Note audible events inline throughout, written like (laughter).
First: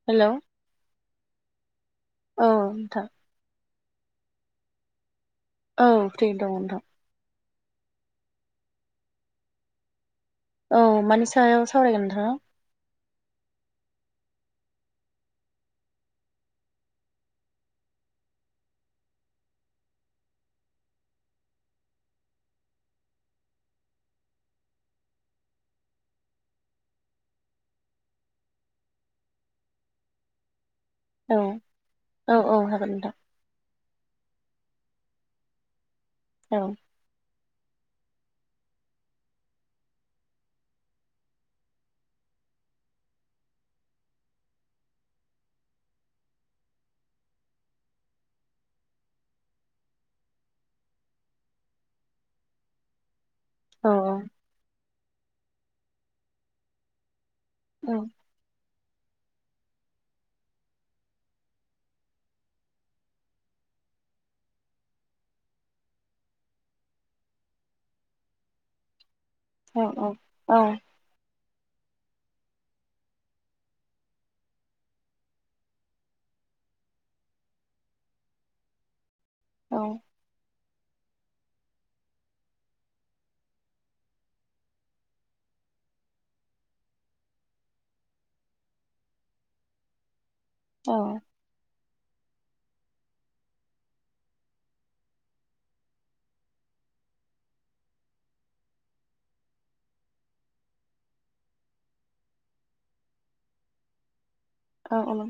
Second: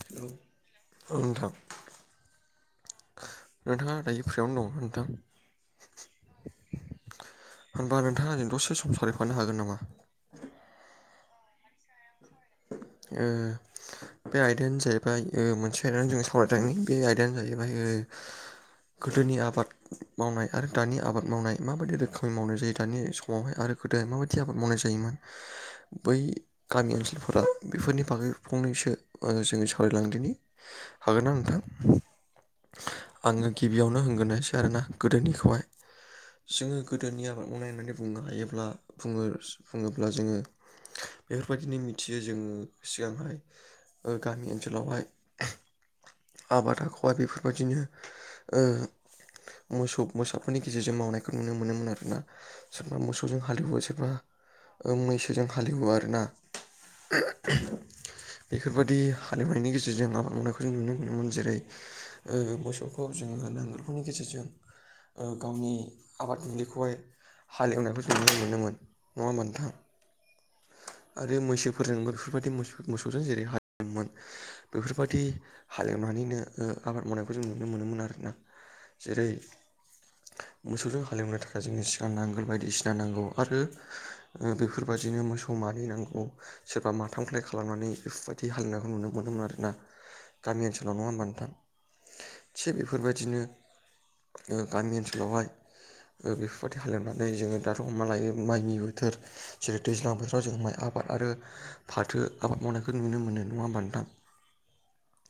Hello औ नोंथां औ नोंथां नोंथाङा दायो फ्रियावनो दङ नोंथां औ फ्रि दङ नोंथां होनबा नोंथाङा जों दसे सम सावरायफानो हागोन नामा औ मानि सायाव सावरायगोन नोंथाङा ओ बे आयदायानो जाहैबाय ओ मोनसे आयदानो जों सावरायनायनि बे आयदायानो जाहैबाय ओ गोदोनि आबाद मावनाय आरो दानि आबाद मावनाय माबायदि रोखोमनि मावनाय जायो दानि समावहाय आरो गोदोहाय माबायदि आबाद मावनाय जायोमोन बै गामि ओनसोल फोराव बेफोरनि बागै फंनैसो जोङो सावरायलांदिनि हागोना औ नोंथां औ औ हागोन नोंथां आङो गिबियावनो होनग्रोनायसै आरोोना गोदोनिखौहाय औ जोङो गोदोनि आबाद मावनाय होननानै बुंनो हायोब्ला बुङो बुङोब्ला जोङो बेफोरबायदिनो मिथियो जोङो सिगांहाय ओ गामि ओनसोलावहाय आबाद आखया बेफोरबायदिनो ओ मोसौ मोसौफोरनि गेजेरजों मावनायखौ नुनो मोनोमोन आरोना सोरबा मोसौजों हालेवो औ सोरबा मैसोजों हालेवो आरोना (inaudible) उम बेफोरबायदि हालेवनायनि गेजेरजों आबाद मावनायखौ जों नुनो मोनोमोन जेरै ओ मोसौखौ जोङो नांगोलफोरनि गेजेरजों ओ गावनि आबाद दुब्लिखौहाय हालेवनायफोरखौ नुनो मोनोमोन नङा होमबा नोंथाङा औ औ औ औ आरो मैसोफोरजों बेफोरबायदि मस मोसौजों जेरै हालेवेमोन बेफोरबायदि हालेवनानैनो आबाद मावनायखौ जों नुनो मोनोमोन आरोना जेरै औ मोसौजों हालेवनो थाखाय जोंनो सिगां नांगोल बायदिसिना नांगौ आरो बेफोरबायदिनो मोसौ मानै नांगौ सोरबा माथामख्लाय खालामनानै बेफोरबायदि हालेवनायखौ नुनो मोनोमोन आरोना गामि ओनसोलाव नङा होमबा नोंथां थिग बेफोरबायदिनो जोङो गामि ओनसोलावहाय बेफोरबायदि हालेवनानै जोङो दाथ' अमा लायो माइनि बोथोर जेरै दैज्लां बोथोराव माइ आबा आरो फाथो आबाद मावनायखौ नुनो मोनो नङा होमबा नोंथां औ औ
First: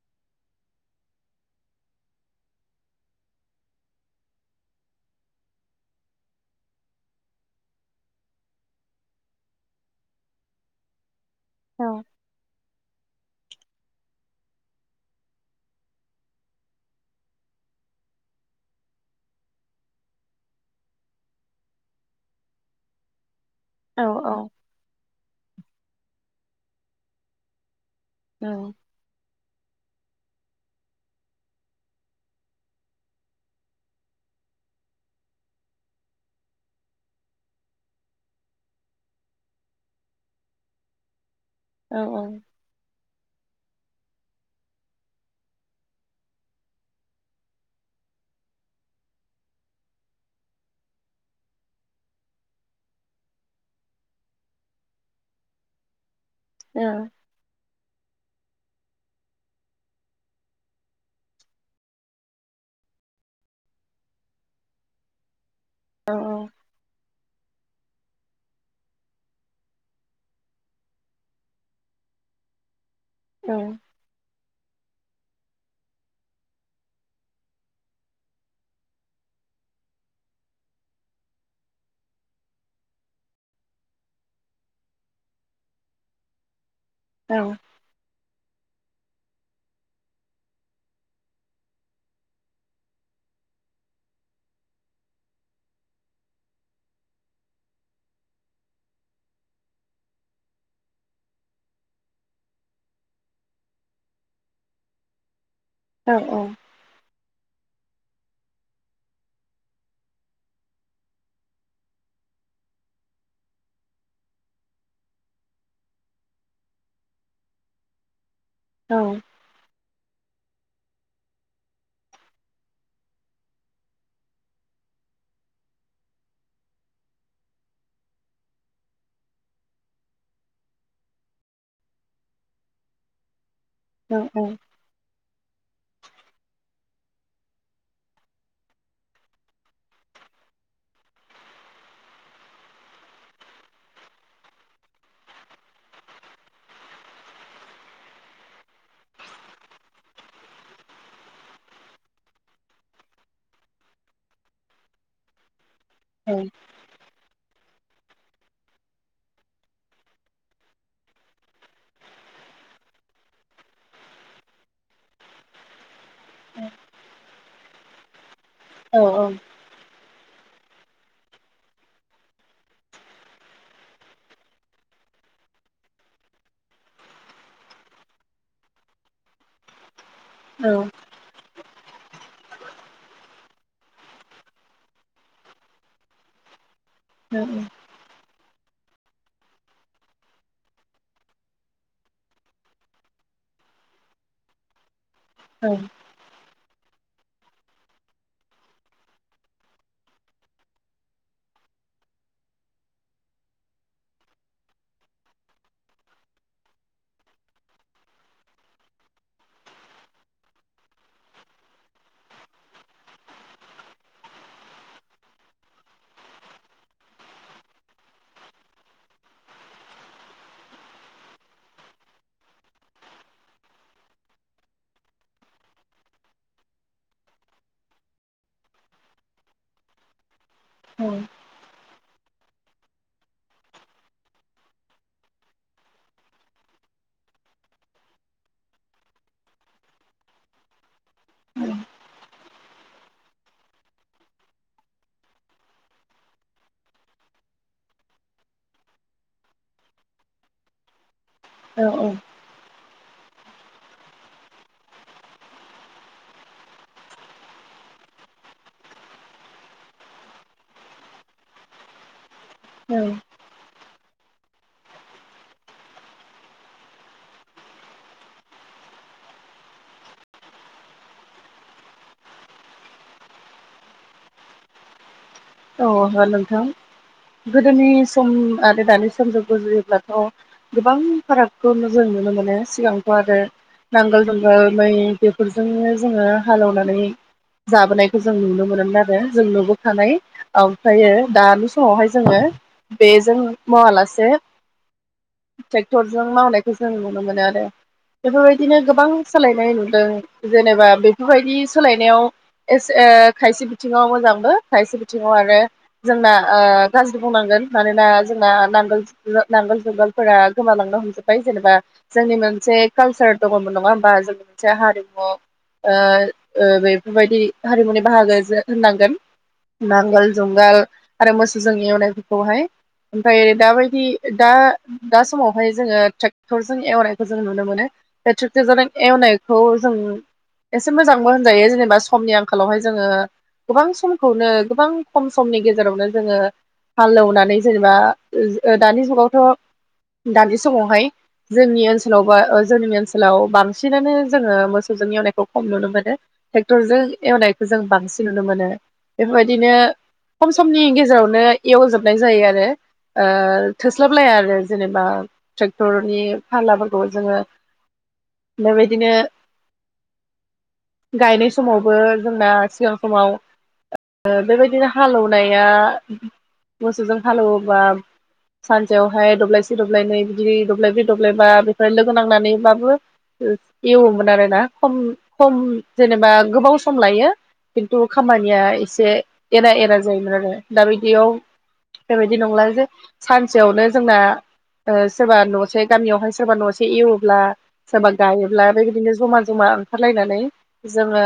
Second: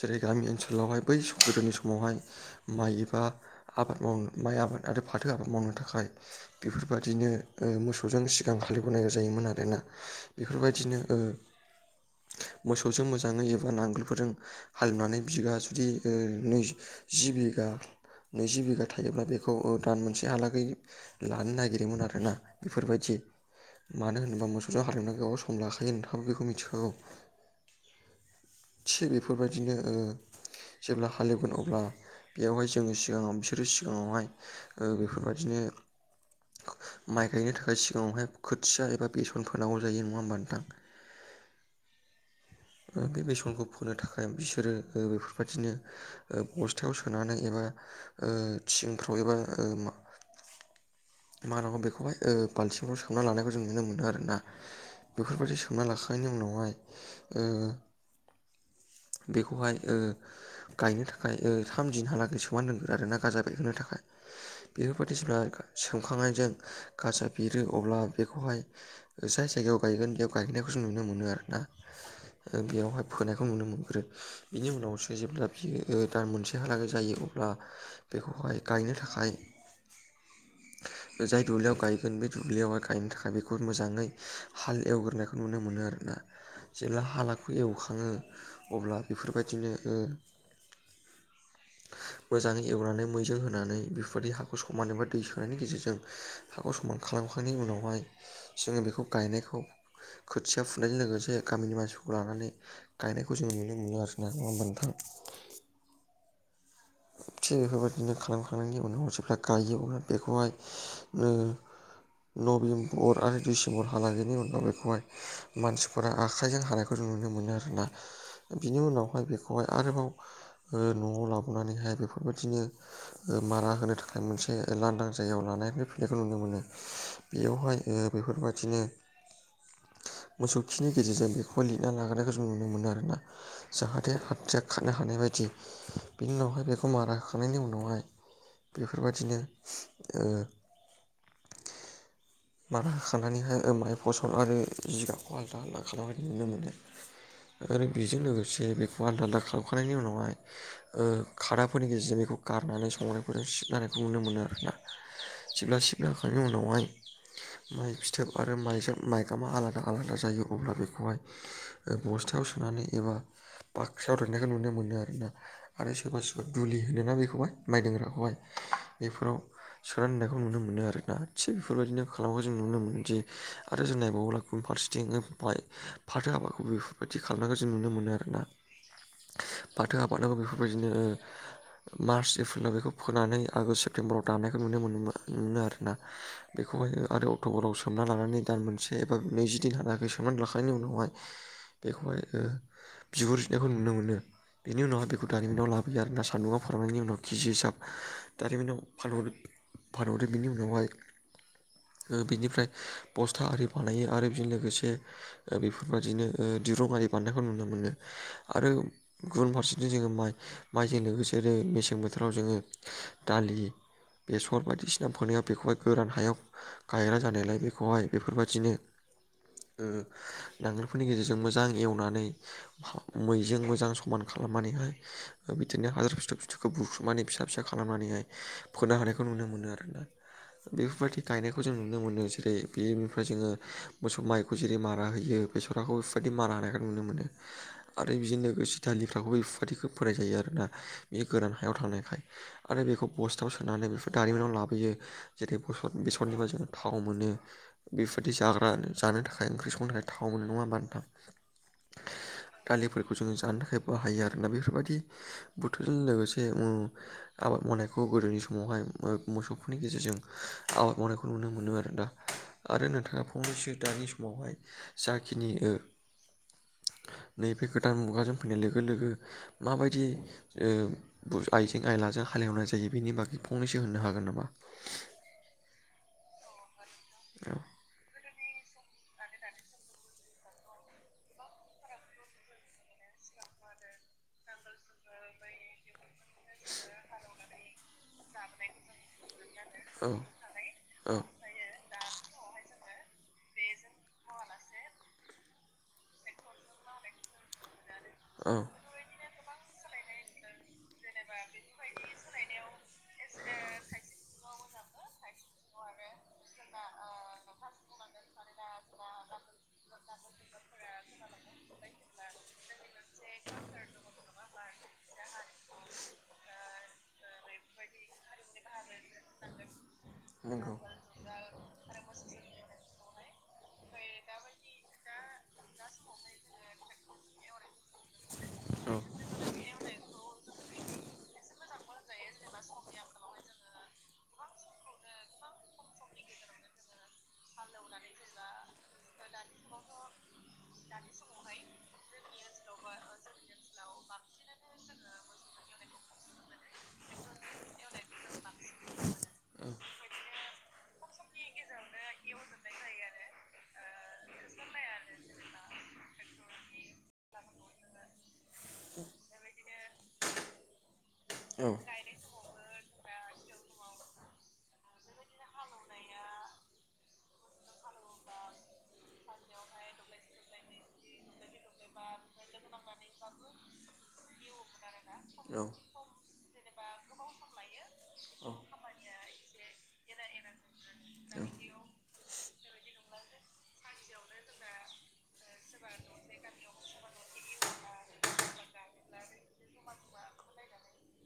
जेरै गामि ओनसोलावहाय बै गोदोनि समावहाय माइ एबा आबाद मावनो माइ आबाद आरो फाथो आबाद मावनो थाखाय। बेफोरबायदिनो मोसौजों सिगां हालएवबोनांगौ जायोमोन आरो। रोना बेफोरबायदिनो मोसौ मोजाङै सोरबा नांगोलफोरजों हालेवनानै बिगा जुदि नोउ जि बिघा नैजि बिघा थायोब्ला बेखौ दान मोनसेहालागै। लानो नागिरोमोन आरोना बेफोरबादि मानो होनोबा मोसौजों हालेवना गोबाव सम लाखायो नोंथाङो बेखौ मिथिखागौ। औ। थिग बेफोरबादिनो जेब्ला हालेवगोन अब्ला बेयावहाय जोङो सिगाङाव बिसोरो सिगाङावहाय ओ बेफोरबायदिनो माइ गायनो थाखाय सिगाङावहाय खोथिया एबा ओ ओ बेसन फोनांगौ जायो नङा होमबा नोंथां औ औ। बे बेसनखौ फोनो थाखाय बिसोरो बेफोरबादिनो बस्थायाव सोनानै एबा थिंफ्राव एबा मा होनांगौ बेखौहाय बाल्थिंफ्राव सोमना लानायखौ जों नुनो मोनो। आरोना बेफोरबायदि सोंना लाखांनायनि उनावहाय ओ बेखौहाय ओ गायनो थाखाय थाम दिनहालागै सोमान दोनग्रो आरो ना गाजा बेरहोनो थाखाय। बेफोरबादिसिना सोमखांनायजों गाजा बेरो अब्ला बेखौहाय जाय जायगायाव गायगोन बेयाव गायनायखौ जों नुनो मोनो आरोना बेयावहाय फोनायखौ औ नुनो मोनग्रोयो बिनि उनावसो जेब्ला बियो दान मोनसे हालागै जायो अब्ला बेखौहाय गायनो थाखाय जाय दुब्लियाव गायगोन बे दुब्लियाव गायनो थाखाय बे बे मोजाङै हाल एवग्रोनायखौ नुनो मोनो आर ना जेब्ला औ हाखौ एवखाङो अब्ला बेफोरबादिनो ओ मोजाङै एवनानै मैजों होनानै बेफोरदि हाखौ समानै एबा दै सोनायनि गेजेरजों हाखौ समान खालामखांनायनि उनावहाय जोङो बेखौ गायनायखौ खोथिया फुनायजों लोगोसे गामिनि मानसिफोरखौ लानानै गायनायखौ जों नुनो मोनो आरो ना नङा होमबा नोंथां। औ औ। थिग बेफोरबायदिनो खालामखांनायनि उनाव हसेफ्रा गायो अब्ला बेखौहाय नभेम्बर आरो डिसेम्बर हालागैनि उनाव बेखौहाय मानसिफोरा आखाइजों हानायखौ फोर नुनो मोनो आरोना बिनि औ उनावहाय बेखौहाय आरोबाव न'आव लाबोनो संनानैहाय बेफोरबादिनो मारा होनो थाखाय मोनसे लांदां जायगायाव लानानै फैनायखौ नुनो मोनो। बेयावहाय ओ बेफोरबादिनो ओ मोसौ खिनि गेजेरजों बेखौ लिरना लागोनायखौ जों नुनो मोनो आरोना जाहाथे आथिया खारनो हानाय बायदि बिनि उनावहाय बेखौ मारा होखांनायनि उनावहाय बेफोरबादिनो ओ मारा होखांनानैहाय माय फसल आरो जिगाबखौ आलदा आलादा खालामनाय नुनो मोनो आरो बेजों लोगोसे बेखौ आलदा आलदा खालामखांनायनि उनावहाय खादाफोरनि गेजेरजों बेखौ गारनानै संनायफोरजों सिबनायखौ नुनो मोनो आरो ना जेब्ला सिबखांनायनि उनावहाय माइ फिथोब आरो माइजों माइगामा आलादा आलादा जायो अब्ला बेखौहाय बस्थायाव सोनानै एबा बाख्रियाव दोननायखौ नुनो मोनो आरोना आरो सोरबा सोरबा दुलि होनोना बेखौहाय माइ दोनग्राखौहाय बेफोराव सोनानै दोननायखौ नुनो मोनो आर ना थिग बेफोरबायदिनो खालामखौ जों नुनो मोनोदिे आरो जों नायबावोला। गुबुन फारसेथिं फाथो हाबाखौ बेफोरबायदि खालामनायखौ जों नुनो मोनो आरोना फाथो आबादाबो बेफोरबादिनो मार्च एप्रिलाव बेखौ फोनानै आगष्ट सेप्तेम्बराव दानायखौ नुनो मोन मोनो आरोना बेखौहाय आरो अक्ट'बराव सोमना लानानै दान मोनसे एबा नैजि दिन लानाखै सोमनानै लाखांनायनि उनावहाय बेखौहाय ओ बिगुर जिरनायखौ नुनो मोनो बेनि उनावहाय बे भुटानिनाव लाबोयो आरोना सानदुङाव खालामनायनि उनाव केजि हिसाब दारिमिनाव फानहरो फानहरो बिनि उनावहाय ओ बिनिफ्राय बस्था आरि बानायो आरो बेजों लोगोसे बेफोरबायदिनो दिरुं आरि बानायनायखौ नुनो मोनो आरो गुबुन फारसे बि जोङो माइ माइजों लोगोसे मेसें बोथोराव जोङो दालि बेसर बायदिसिना फोनायाव बेखौहाय गोरान हायाव गायग्रा जानायलाय बेखौहाय बेफोरबायदिनो नांगोलफोरनि गेजेरजों मोजां एवनानै मैजों मोजां समान खा खालामनानैहाय बिदिनो हाथर फिथर फिथरखौ बुख्रुबनानै फिसा फिसा खालामनानैहाय फोनो हानायखौ नुनो मोनो आरोना बेफोरबायदि गायनाय खौ जों नुनो मोनो जेरै बेनिफ्राय जोङो मोसौ माइखौ जेरै मारा होयो बेसर (unintelligible) मारा होनायखौ नुनो मोनो आरो बिदि लोगोसे दालि (unintelligible) बेफोरबायदिखौ फोनाय जायो आरोना बे गोरान हायाव थांनायखाय आरो बेखौ बस्थायाव सोनानै बेफोर दारिमिनाव लाबोयो जेरै बस बेसरनिफ्राय जोङो थाव मोनो बेफोरदि जाग्रा जानो थाखाय ओंख्रि संनो थाखाय थाव मोनो नङा होनबा नोंथां औ दालिफोरखौ जोङो जानो थाखाय बाहायो आरोना बेफोरबायदि बुथोरजों लोगोसे ओ आबाद मावनायखौ गोदोनि समावहाय मोसौफोरनि गेजेरजों आबाद मावनायखौ नुनो मोनो आरो दा आरो नोंथाङा फंनैसो दानि समावहाय जाखिनि ओ नैबे गोदान मुगाजों फैनाय लोगो लोगो माबायदि ओ आइजें आइलाजों हालेवनाय जायो बेनि बागै फंनैसो होननो हागोन नामा औ हागोन नोंथां औ जोङो गोदोनि सम आरो दानि समजों रुजुयोब्लाथ' गोबां फारागखौ जों नुनो मोनो सिगांथ' आरो नांगोल जुंगाल मै बे बेफोरजोंनो जोङो हालेवनानै जाबोनायखौ जों नुनो मोनोमोन आरो जों नुबोखानाय ओमफ्रायो औ दानि समावहाय जोङो बेजों मावालासे ट्रेक्टरजों मावनायखौ जों नुनो मोनो आरो औ बेफोरबायदिनो गोबां सोलायनाय नुदों जेनेबा बेफोरबायदि सोलायनायाव एस ओ खायसे बिथिङाव मोजांबो खायसे बिथिङाव आरो जोंना ओ गाज्रि बुंनांगोन मानोना जोंना नांगोल नांगोल जुंगालफोरा गोमालांनो हमजोबबाय जेनेबा जोंनि मोनसे कालसार दङमोन नङा होमबा जोंनि मोनसे हारिमु ओ ओ बेफोरबायदि हारिमुनि बाहागो होननांगोन नांगोल जंगाल आरो मोसोजों एवनायफोरखौहाय ओमफ्राय दाबायदि दा दा समावहाय जोङो ट्रेक्टरजों एवनायखौ जों नुनो मोनो बे ट्रेकटरजों एवनायखौ जों एसे मोजांबो होनजायो जेनेबा समनि आंखालावहाय जोङो गोबां समखौनो गोबां खम समनि गेजेरावनो जोङो हालेवनानै जेनेबा दानि जुगावथ' दानि समावहाय जोंनि ओनसोलाव बा जोंनि ओ सोलाव बांसिनानो जोङो मोस मोसौजों एवनायखौ खम नुनो मोनो ट्रेक्टर जों एवनायखौ जों बांसिन नुनो मोनो बेफोरबाय दिनो खम समनि गेजेरावनो एवजोबनाय जायो आरो ओ थोस्लाबलाया आरो जेनेबा ट्रेक्टरनि फारलाफोरखौ जोङो बेबायदिनो गायनाय समावबो जोंना सिगां समाव ओ बेबायदिनो हालेवनाया मोसौजों हालेवोबा सानसेयावहाय दब्लायसे दब्लायनै बिदि दब्लायब्रै दब्लायबा बेफोर लोगो नांनानैबाबो एवोमोन आरो ना खम खम औ जेनेबा गोबाव सम लायो खिन्थु औ खामानिया एसे एरा एरा जायोमोन आरो दा बिदियाव बेबायदि नंला जे सानसेयावनो जोंना ओ सोरबा न'से गामियावहाय सोरबा न'से एवोब्ला सोरबा गायोब्ला बेबायदिनो जमा जमा ओंखारलायनानै जोङो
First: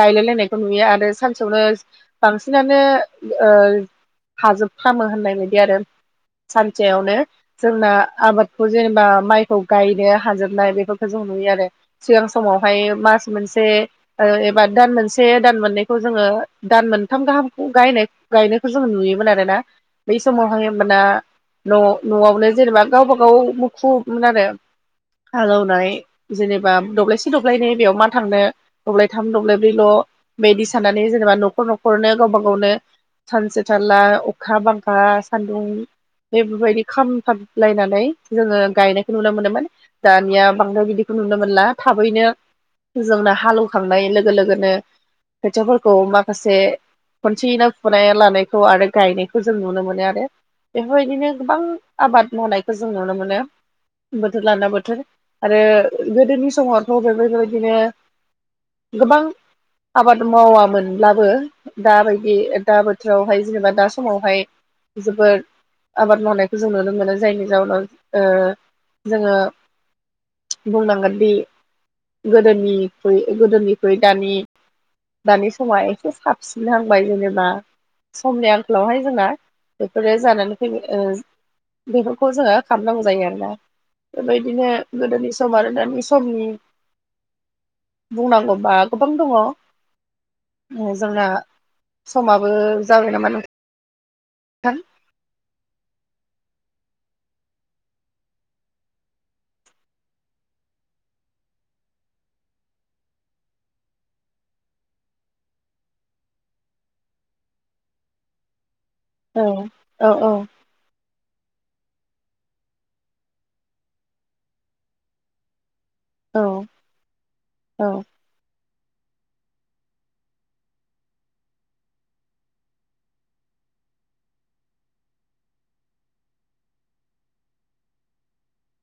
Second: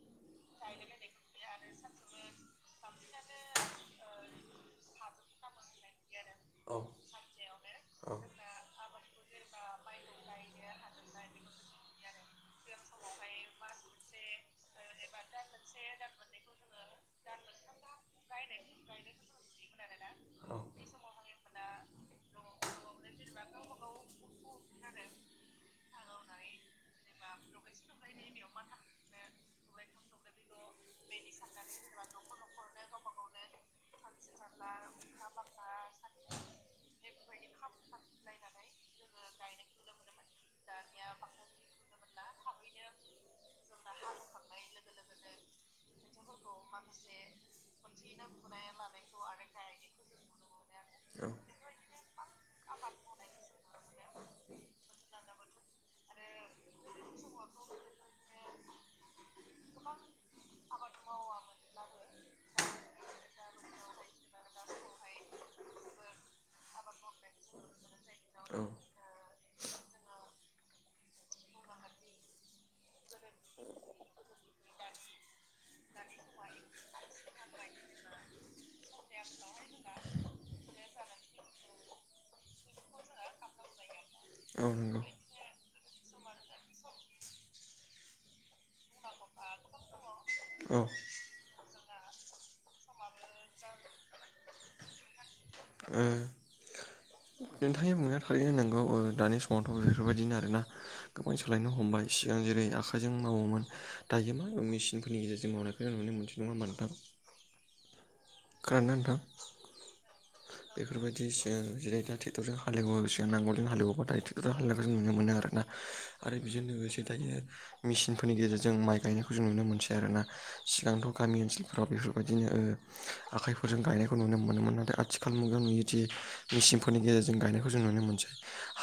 गायलायलायनायखौ नुयो आरो सानसेयावनो बांसिनानो ओ हाजोबफ्रामो होननाय बायदि आरो सानसेयावनो जोंना आबादखौ जेनेबा माइखौ गायनो हाजोबनाय बेफोरखौ जों नुयो आरो। सिगां समावहाय मास मोनसे ओ एबा दान मोनसे दान मोननै खौ जोङो दान मोनथाम गाहामखौ गायनाय गायनायखौ जोङो नुयोमोन आरोना। बै औ समावहाय होमबाना न' न'आवनो जेनेबा गावबा गाव मुखुबमोन आरो। हालेवनाय जेनेबा दब्लायसे दब्लायनै बेयाव मा थांनो दब्लायथाम दब्लायब्रैल' बेदि साननानै जेनेबा न'खर न'खरनो गावबा गावनो सानसे थारला अखा बांखा सान्दुं बेफोरबायदि खामथाबलायनानै जोङो गायनायखौ नुनो मोनोमोन। दानिया बांद्राय बिदिखौ नुनो मोनला थाबैनो जोंना हालौवखांनाय लोगो लोगोनो खोथियाफोरखौ माखासे खनसेयैनो फुनाय लानायखौ आरो गायनायखौ जों नुनो मोनो आरो। बेफोरबायदिनो गोबां आबाद मावनायखौ जों नुनो मोनो बोथोर लाना बोथोर आरो गोदोनि समावथ' बेफोरबायदिनो गोबां आबाद मावामोनब्लाबो दाबायदि दा बोथोरावहाय जेनेबा दा समावहाय जोबोर आबाद मावनायखौ जों नुनो मोनो जायनि जाउनाव ओ जोङो बुंनांगोनदि गोदोनिख्रुय गोदोनिख्रुय दानि दानि समा एसे साबसिन हांबाय जेनेबा समनि आंखालावहाय जोंना बेफोरो जानानै फैयो ओ बेफोरखौ जोङो खामनांगौ जायो आरोना बेबायदिनो जायनि गोदोनि सम आरो दानि समनि बुंनांगौबा गोबां दङ जाउनाव औ नंगौ औ जोंना समाबो जाबाय नामा नोंथां? ओ नुना थारैनो नांगौ दानि समावथ बेफोरबायदिनो आरोना। गोबां सालायनो हमबाय सिगां जेरै आखाइजों मावोमोन दायो मा बे मेसिनफोरनि गेजेरजों मावनानै खौ जों नुनो मोनसै नङा होमबा नोंथां? खोनादों ना नोंथां? औ औ औ बेफोरबायदि जों जेरै दा ट्रेक्टरजों हालेवो सिगां नांगलजों हालेवबा दा ट्रेक्टरजों हालवनायखौ ज नुनो मोनो आरोना। आरो औ बेजों लोगोसे दायो औ मेसिन फोरनि गेजेरजों माइ गायनायखौ जों नुनो मोनसै आरोना सिगांथ गामि ओनसोलफोराव बेफोरबायदिनो ओ (inaudible) आखाइफोरजों गायनायखौ नुनो मोनोमोन नाथाय आथिखाल मुगायाव नुयोदि मेसिनफोरनि गेजेरजों गायनायखौ जों नुनो मोनसै।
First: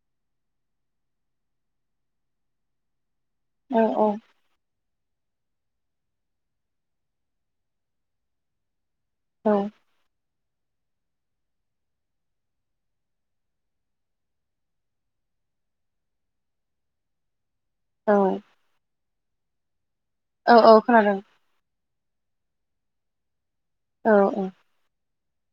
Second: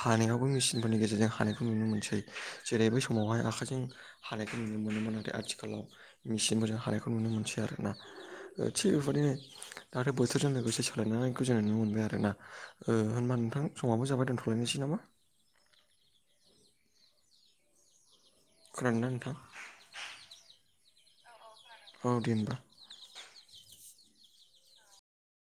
हानायावबो मेसिनफोरनि गेजेरजों हानायखौ नुनो मोनसै जेरै बै समावहाय आखाइजों औ हानायखौ नुनो मोनोमोन नाथाय आथिखालाव मेसिनफोरजों हानायखौ नुनो मोनसै आरो ना। थिग बेबायदिनो औ दाथ' बोथोरजों लोगोसे सोलायनानैखौ जों नुनो मोनबाय आरो ना। ओ होनबा नोंथां समाबबो जाबाय दोनथ'लायनोसै नामा? औ। खोनादों ना नोंथां? औ औ खोनादों। औ दे होनबा। औ औ।